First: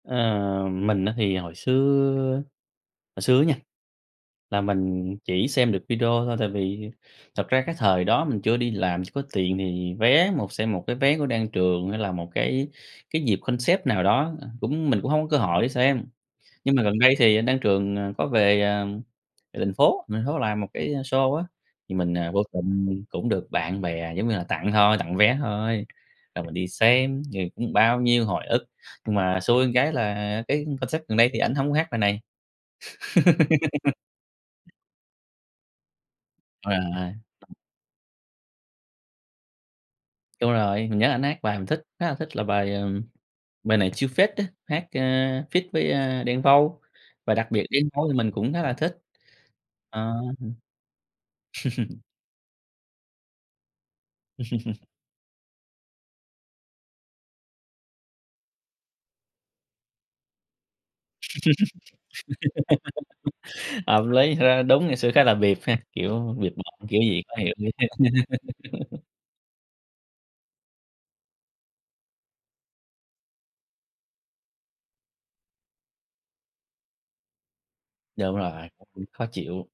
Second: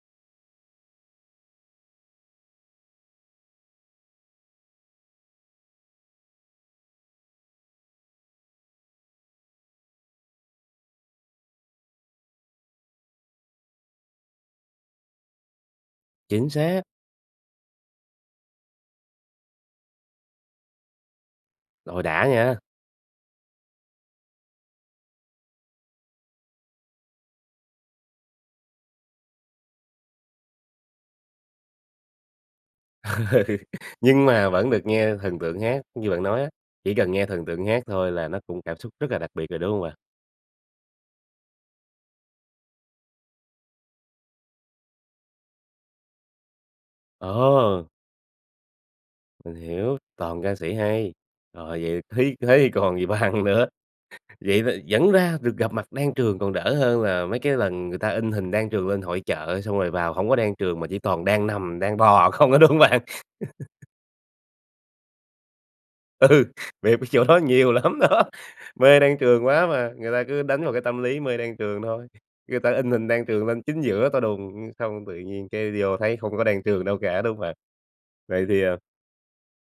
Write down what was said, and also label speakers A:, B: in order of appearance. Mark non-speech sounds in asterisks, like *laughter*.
A: Ờ, mình á thì hồi xưa á, hồi xưa á nha, là mình chỉ xem được video thôi, tại vì thật ra cái thời đó mình chưa đi làm, chưa có tiền thì vé một xem một cái vé của Đan Trường hay là một cái cái dịp concept nào đó, à, cũng mình cũng hông có cơ hội để xem.
B: Chính
A: Nhưng
B: xác.
A: mà gần đây thì anh Đan Trường, ờ, có về, à, về thành phố, về thành phố làm một cái show á, thì
B: Rồi
A: mình,
B: đã
A: à, vô
B: nha!
A: tình mình cũng được bạn bè giống như là tặng thôi, tặng vé thôi. Rồi mình đi xem thì cũng bao nhiêu hồi ức, nhưng mà xui cái là, à, cái concert gần đây thì ảnh hông hát bài này.
B: *laughs* Nhưng mà
A: *laughs*
B: vẫn được nghe thần tượng hát. Như bạn nói á, chỉ cần nghe thần
A: *unintelligible*
B: tượng hát thôi là nó cũng cảm xúc rất là đặc biệt rồi, đúng hông bạn?
A: Đúng rồi, mình nhớ ảnh hát bài mình thích khá là thích, là bài, ừm, "Bài Này Chill Phết" á, hát, a, feat với, a, Đen Vâu. Và đặc biệt Đen
B: Ồ!
A: Vâu thì mình cũng khá là thích.
B: Mình hiểu,
A: Ờ,
B: toàn
A: ừm.
B: ca sĩ hay, rồi, vậy
A: *laughs*
B: thế thế thì còn gì bằng nữa. Vậy là
A: *laughs*
B: vẫn ra được gặp mặt Đan Trường, còn đỡ hơn là mấy cái lần người ta in hình Đan Trường lên hội chợ xong rồi vào hông có Đan Trường mà chỉ toàn đang nằm, đang bò không á, đúng hông bạn?
A: *laughs*
B: *laughs*
A: Hợp lý, thật ra đúng ngày xưa khá là bịp ha? Kiểu,
B: Ừ,
A: bịp bợm
B: bịp
A: kiểu
B: ở
A: gì
B: chỗ
A: khó
B: đó
A: hiểu dữ
B: nhiều
A: ha.
B: lắm đó, mê
A: *laughs*
B: Đan Trường quá mà. Người ta cứ đánh vào cái tâm lý mê Đan Trường thôi, người ta in hình Đan Trường lên chính giữa to đùng, xong tự nhiên cái vô thấy không có Đan Trường đâu cả, đúng hông bạn?
A: Đúng
B: Vậy thì,
A: rồi,
B: à
A: *unintelligible* khó chịu.